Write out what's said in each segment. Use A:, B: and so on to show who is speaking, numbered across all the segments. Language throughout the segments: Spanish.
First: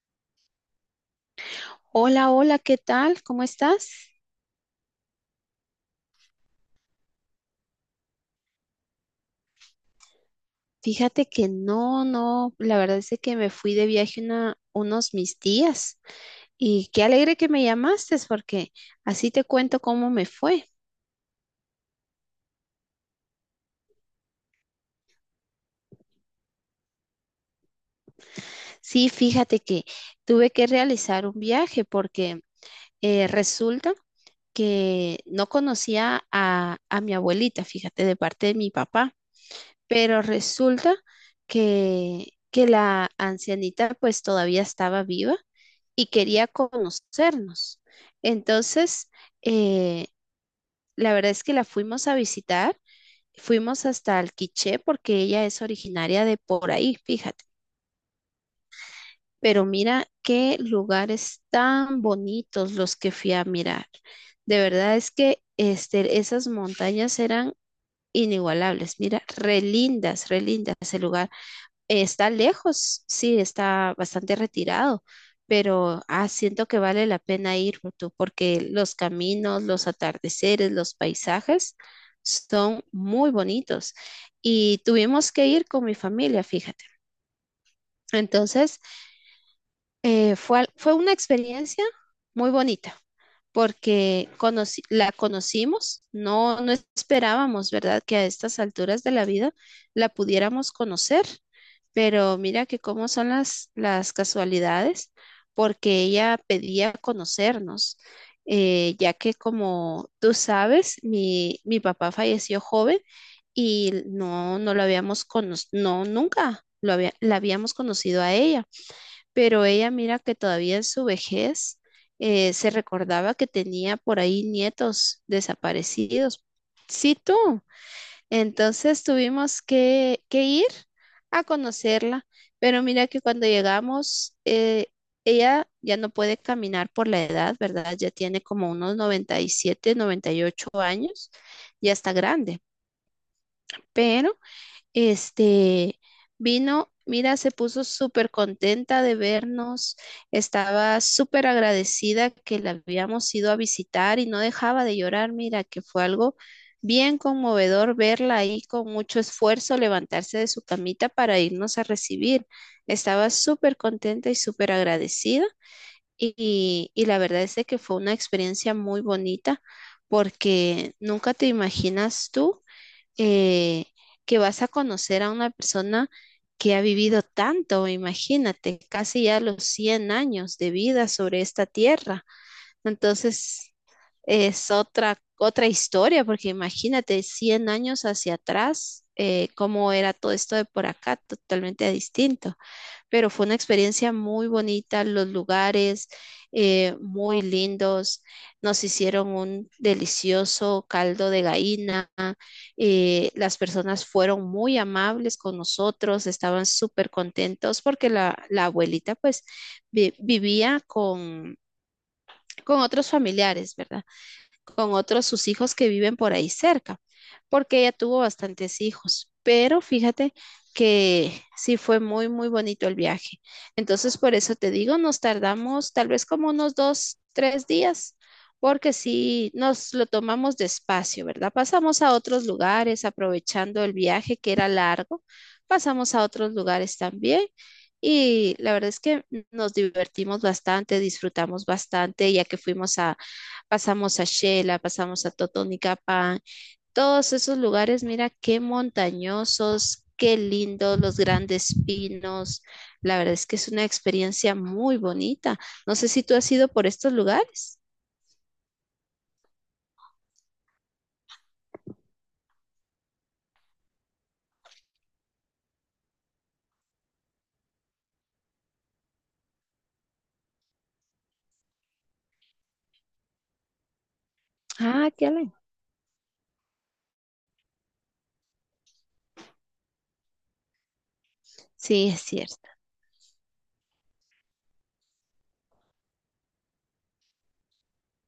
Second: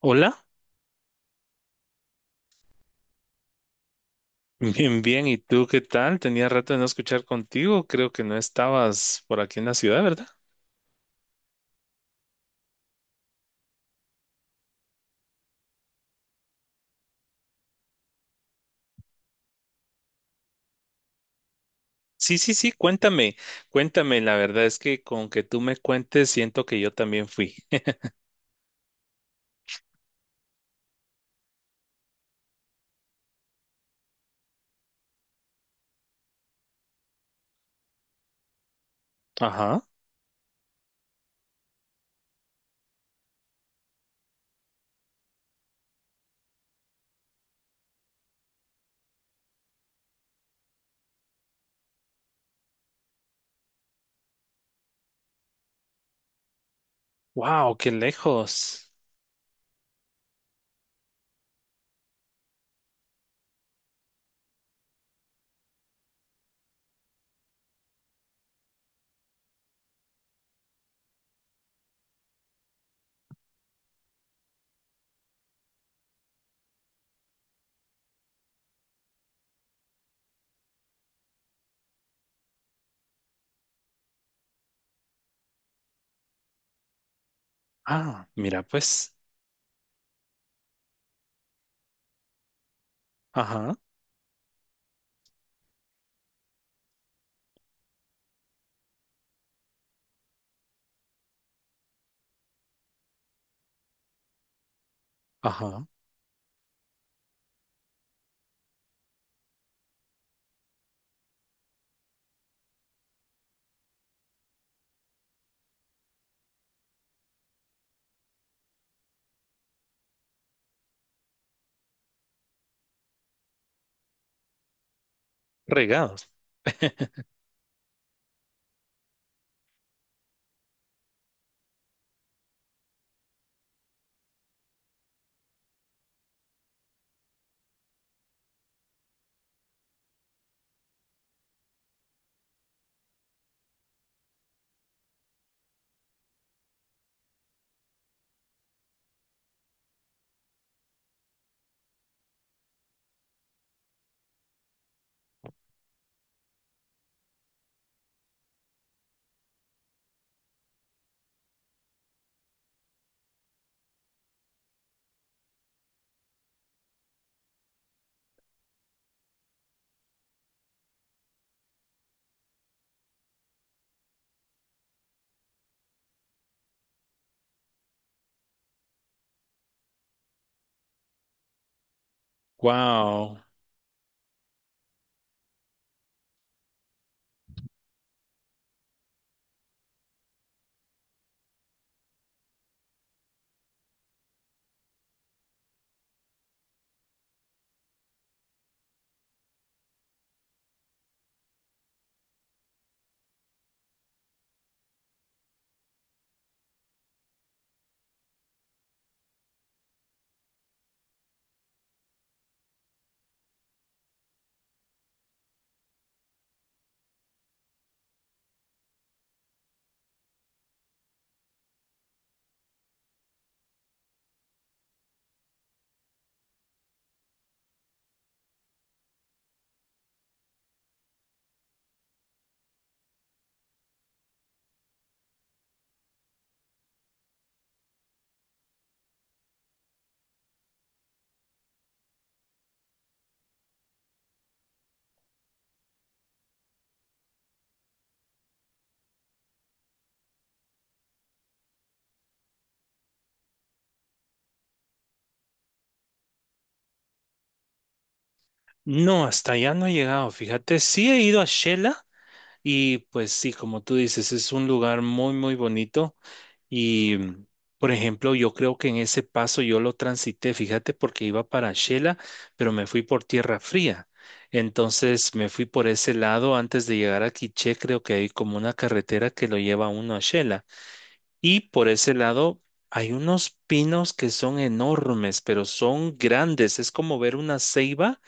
A: Hola,
B: Hola, hola, ¿qué tal? ¿Cómo estás?
A: bien, bien. ¿Y tú qué tal? Tenía rato de no escuchar contigo. Creo que no estabas por aquí en la ciudad, ¿verdad?
B: Fíjate que no, no, la verdad es de que me fui de viaje unos mis días y qué alegre que me llamaste porque así te cuento cómo me fue.
A: Sí, sí, sí. Cuéntame, cuéntame. La verdad es que con que tú me cuentes, siento que yo también fui.
B: Sí, fíjate que tuve que realizar un viaje porque resulta que no conocía a mi abuelita, fíjate, de parte de mi papá.
A: Ajá.
B: Pero resulta que la ancianita pues todavía estaba viva y quería conocernos. Entonces, eh, la verdad es que la fuimos a visitar, fuimos hasta Alquiché porque ella es originaria de por ahí, fíjate.
A: Wow, qué lejos.
B: Pero mira qué lugares tan bonitos los que fui a mirar. De verdad es que esas montañas eran inigualables. Mira, re lindas el lugar. Está lejos, sí, está bastante retirado, pero ah, siento que vale la pena ir tú, porque los caminos, los atardeceres, los paisajes son muy bonitos. Y tuvimos que ir con mi familia, fíjate.
A: Ah, mira,
B: Entonces,
A: pues.
B: fue una experiencia muy bonita
A: Ajá,
B: porque la conocimos, no, no esperábamos, ¿verdad?, que a estas alturas de la vida la pudiéramos conocer, pero mira que cómo son las casualidades,
A: ajá.
B: porque ella pedía conocernos, ya que como tú sabes, mi papá falleció joven y no, no lo habíamos conocido, no, nunca la habíamos conocido a ella pero ella mira que todavía en su vejez se recordaba que tenía por ahí nietos
A: Regados.
B: desaparecidos. Sí, tú. Entonces tuvimos que ir a conocerla, pero mira que cuando llegamos, ella ya no puede caminar por la edad, ¿verdad? Ya tiene como unos 90, 97, 98 años, ya está grande, pero este vino, mira, se puso súper contenta de vernos, estaba súper agradecida que la habíamos ido a visitar y no dejaba de llorar, mira, que fue algo bien conmovedor verla ahí con mucho esfuerzo levantarse de su camita para irnos a recibir. Estaba súper contenta y súper agradecida y la verdad es de que fue una experiencia muy bonita porque nunca te imaginas tú eh, que vas a conocer a una persona que ha vivido tanto, imagínate, casi ya los 100 años de vida sobre esta tierra.
A: Wow.
B: Entonces, es otra, otra historia, porque imagínate 100 años hacia atrás, cómo era todo esto de por acá, totalmente distinto pero fue una experiencia muy bonita, los lugares muy lindos, nos hicieron un delicioso caldo de gallina, las personas fueron muy amables con nosotros, estaban súper contentos porque la abuelita pues vivía con otros familiares, ¿verdad? Con otros sus hijos que viven por ahí cerca, porque ella tuvo bastantes hijos. Pero fíjate que sí fue muy, muy bonito el viaje. Entonces, por eso te digo, nos tardamos tal vez como unos 2, 3 días, porque sí nos lo tomamos despacio, ¿verdad? Pasamos a otros lugares, aprovechando el viaje que era largo, pasamos a otros lugares también. Y la verdad es que nos divertimos bastante, disfrutamos bastante, ya que fuimos a, pasamos a Xela, pasamos a Totonicapán, todos esos lugares, mira qué montañosos, qué lindos, los grandes pinos. La verdad es que es una experiencia muy bonita. No sé si tú has ido por estos lugares.
A: No, hasta allá no he llegado. Fíjate, sí he ido a Shela y pues sí, como tú dices, es un lugar muy, muy bonito. Y, por ejemplo, yo creo que en ese paso yo lo transité, fíjate, porque iba para Shela, pero me fui por tierra fría.
B: Ah, qué
A: Entonces me
B: alegre.
A: fui por ese lado antes de llegar a Quiché, creo que hay como una carretera que lo lleva uno a Shela. Y por
B: Sí,
A: ese
B: es cierto.
A: lado hay unos pinos que son enormes, pero son grandes. Es como ver una ceiba,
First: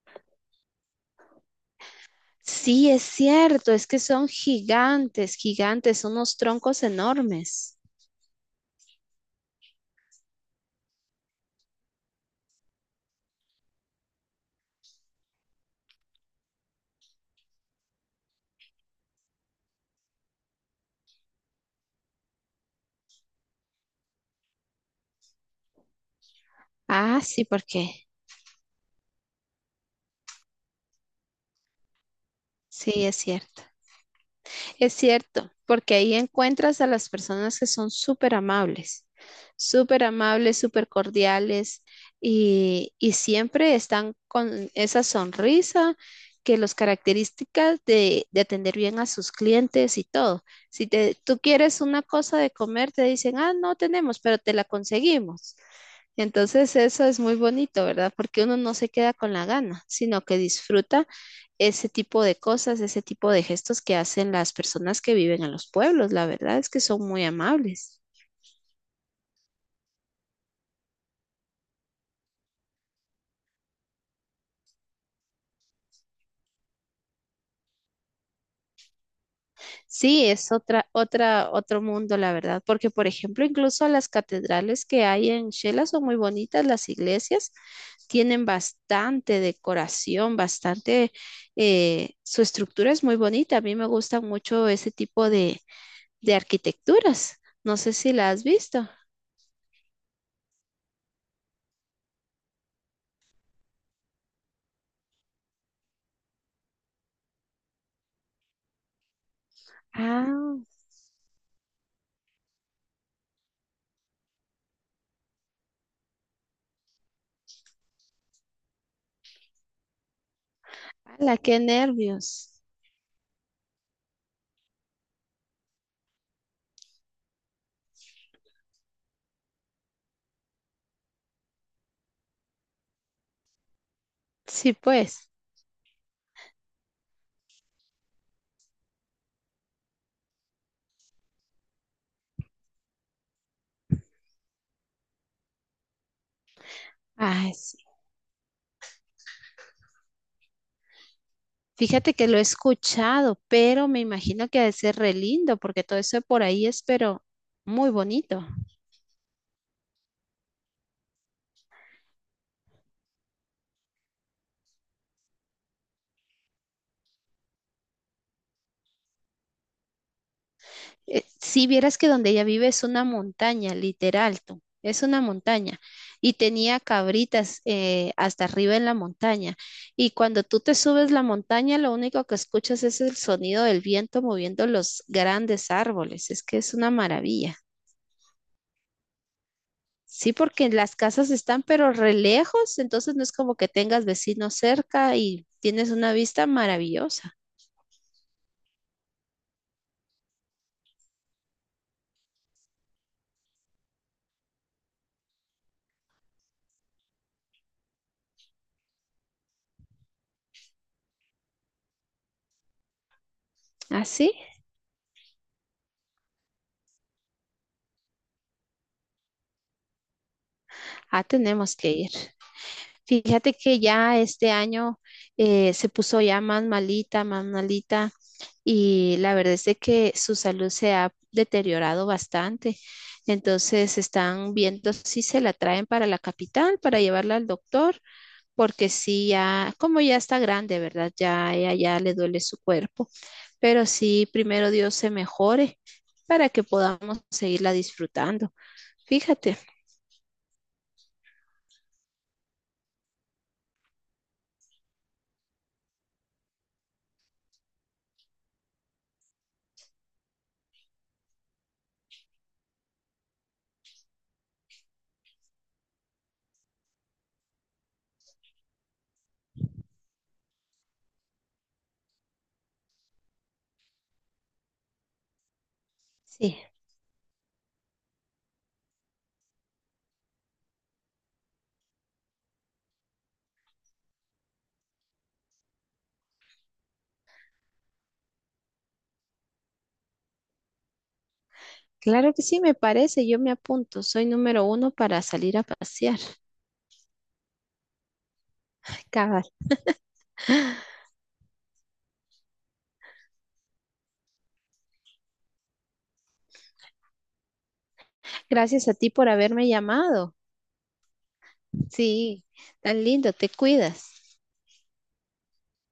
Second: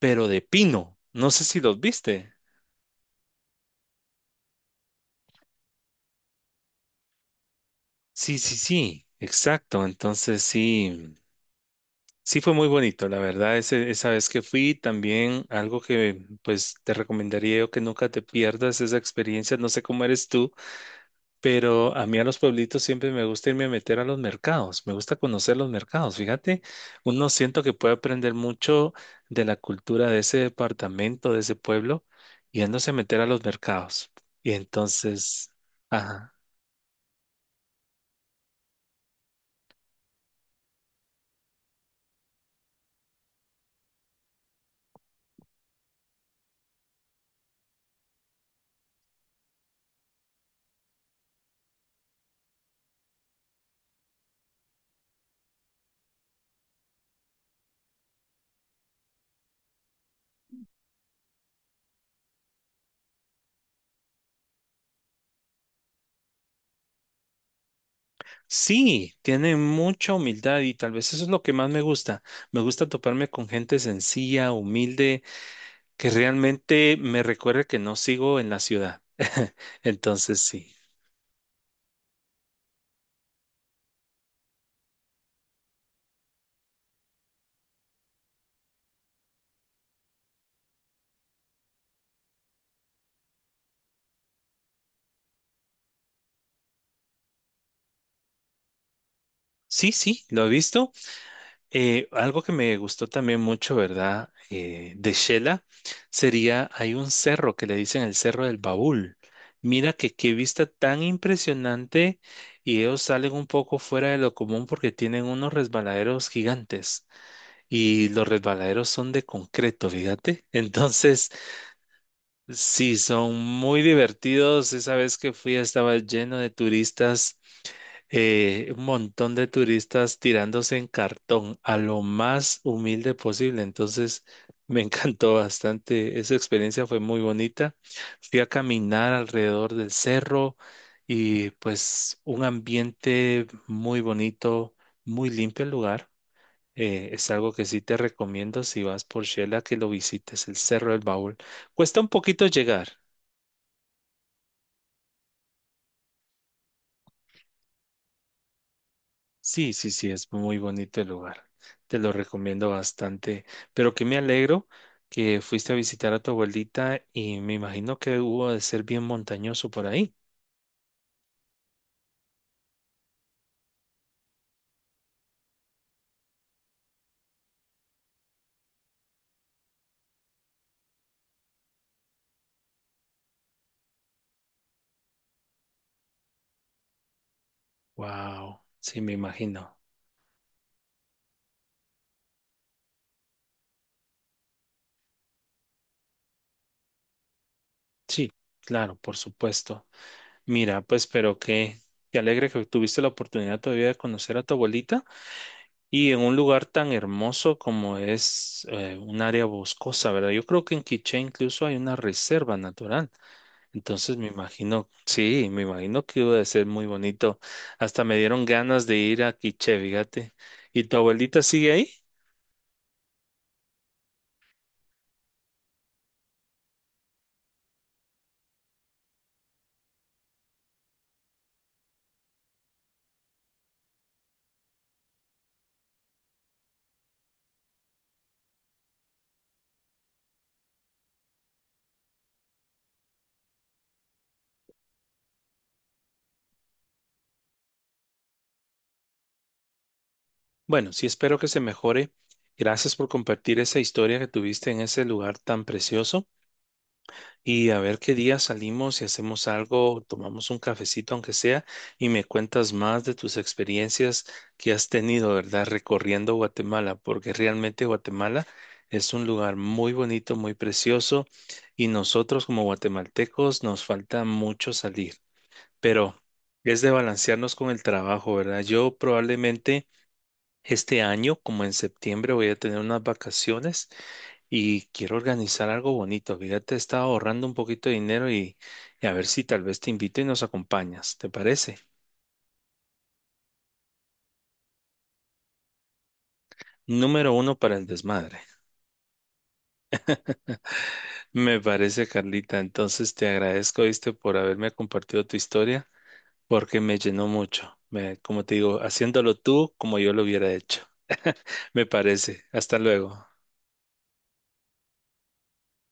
A: pero de pino. No sé si los viste.
B: Sí, es cierto, es que son gigantes, gigantes, son unos troncos enormes.
A: Sí, sí, sí, exacto. Entonces sí. Sí, fue muy bonito, la verdad, esa vez que fui, también algo que pues te recomendaría yo que nunca te pierdas esa experiencia, no sé cómo eres tú, pero a mí a los pueblitos siempre me gusta irme a meter a los mercados, me gusta conocer los mercados, fíjate,
B: Ah,
A: uno
B: sí,
A: siento
B: ¿por
A: que puede
B: qué?
A: aprender mucho de la cultura de ese departamento, de ese pueblo, yéndose a
B: Sí, es
A: meter a los
B: cierto.
A: mercados. Y
B: Es cierto,
A: entonces,
B: porque ahí
A: ajá.
B: encuentras a las personas que son súper amables, súper amables, súper cordiales y siempre están con esa sonrisa que los características de atender bien a sus clientes y todo. Si tú quieres una cosa de comer, te dicen, ah, no tenemos, pero te la conseguimos. Entonces eso es muy bonito, ¿verdad? Porque uno no se queda con la gana, sino que disfruta ese tipo de cosas, ese tipo de gestos que hacen las personas que viven en los pueblos. La verdad es que son muy amables.
A: Sí, tiene mucha humildad y tal vez eso es lo que más me gusta. Me gusta toparme con gente sencilla, humilde, que realmente me recuerde que no sigo en la ciudad.
B: Sí,
A: Entonces,
B: es
A: sí.
B: otra, otra, otro mundo, la verdad, porque por ejemplo, incluso las catedrales que hay en Shela son muy bonitas, las iglesias tienen bastante decoración, bastante, su estructura es muy bonita. A mí me gusta mucho ese tipo de arquitecturas. No sé si la has visto.
A: Sí, sí, lo he visto. Algo que me gustó también mucho, ¿verdad? De Shela sería, hay un cerro que le dicen el Cerro del Baúl. Mira que qué
B: Ah,
A: vista tan impresionante y ellos salen un poco fuera de lo común porque tienen unos resbaladeros gigantes. Y los resbaladeros son de concreto, fíjate. Entonces,
B: ala, qué nervios.
A: sí, son muy divertidos. Esa vez que fui estaba lleno de turistas, un montón de turistas tirándose en cartón a lo más humilde posible. Entonces,
B: Sí,
A: me
B: pues.
A: encantó bastante. Esa experiencia fue muy bonita. Fui a caminar alrededor del cerro y pues un ambiente muy bonito, muy limpio el lugar. Es algo
B: Ay,
A: que
B: sí.
A: sí te recomiendo si vas por Shela que lo visites, el Cerro del Baúl. Cuesta un
B: Fíjate que lo he
A: poquito llegar.
B: escuchado, pero me imagino que ha de ser re lindo porque todo eso por ahí es, pero muy bonito.
A: Sí, sí, sí, es muy bonito el lugar. Te lo recomiendo bastante. Pero que me alegro que fuiste a visitar a tu abuelita y me imagino que hubo de ser bien montañoso por ahí.
B: Si vieras que donde ella vive es una montaña, literal, tú, es una montaña. Y tenía cabritas hasta arriba en la montaña. Y cuando tú te subes la montaña, lo único que escuchas es el sonido del viento moviendo los grandes árboles. Es que es una maravilla.
A: Wow, sí, me imagino.
B: Sí, porque las casas están pero re lejos, entonces no es como que tengas vecinos cerca y tienes una vista maravillosa.
A: Sí, claro, por supuesto. Mira, pues, pero que, qué alegre que tuviste la oportunidad todavía de conocer a tu abuelita. Y en un lugar tan hermoso como es un área boscosa, ¿verdad? Yo creo que en Quiché incluso hay una reserva natural.
B: Ah,
A: Entonces me
B: sí,
A: imagino, sí, me imagino que iba a ser muy bonito. Hasta me dieron ganas de ir a Quiché, fíjate. ¿Y tu
B: ah,
A: abuelita sigue
B: tenemos que
A: ahí?
B: ir. Fíjate que ya este año se puso ya más malita, y la verdad es de que su salud se ha deteriorado bastante. Entonces están viendo si se la traen para la capital, para llevarla al doctor, porque sí, ya, como ya está grande, ¿verdad? Ya, ya, ya le duele su cuerpo. Pero sí, primero Dios se mejore para que podamos seguirla disfrutando. Fíjate.
A: Bueno, sí, espero que se mejore. Gracias por compartir esa historia que tuviste en ese lugar tan precioso. Y a ver qué día salimos y hacemos algo, tomamos un cafecito aunque sea, y me cuentas más de tus experiencias que has tenido, ¿verdad? Recorriendo Guatemala, porque realmente Guatemala es un lugar muy bonito, muy precioso, y nosotros como guatemaltecos nos falta mucho salir, pero
B: Sí.
A: es de balancearnos con el trabajo, ¿verdad? Yo probablemente... Este año, como en septiembre, voy a tener unas vacaciones y quiero organizar algo bonito. Fíjate, estaba ahorrando un poquito de dinero y a ver si tal vez te invito y nos acompañas. ¿Te parece?
B: Claro que sí, me parece, yo me apunto. Soy número 1 para salir a pasear.
A: Número uno para el desmadre.
B: Cabal.
A: Me parece, Carlita. Entonces te agradezco, viste, por haberme compartido tu historia porque me llenó mucho. Me- como te digo,
B: Gracias a ti por
A: haciéndolo
B: haberme
A: tú como yo lo
B: llamado.
A: hubiera hecho. Me parece.
B: Sí,
A: Hasta
B: tan
A: luego.
B: lindo, te cuidas.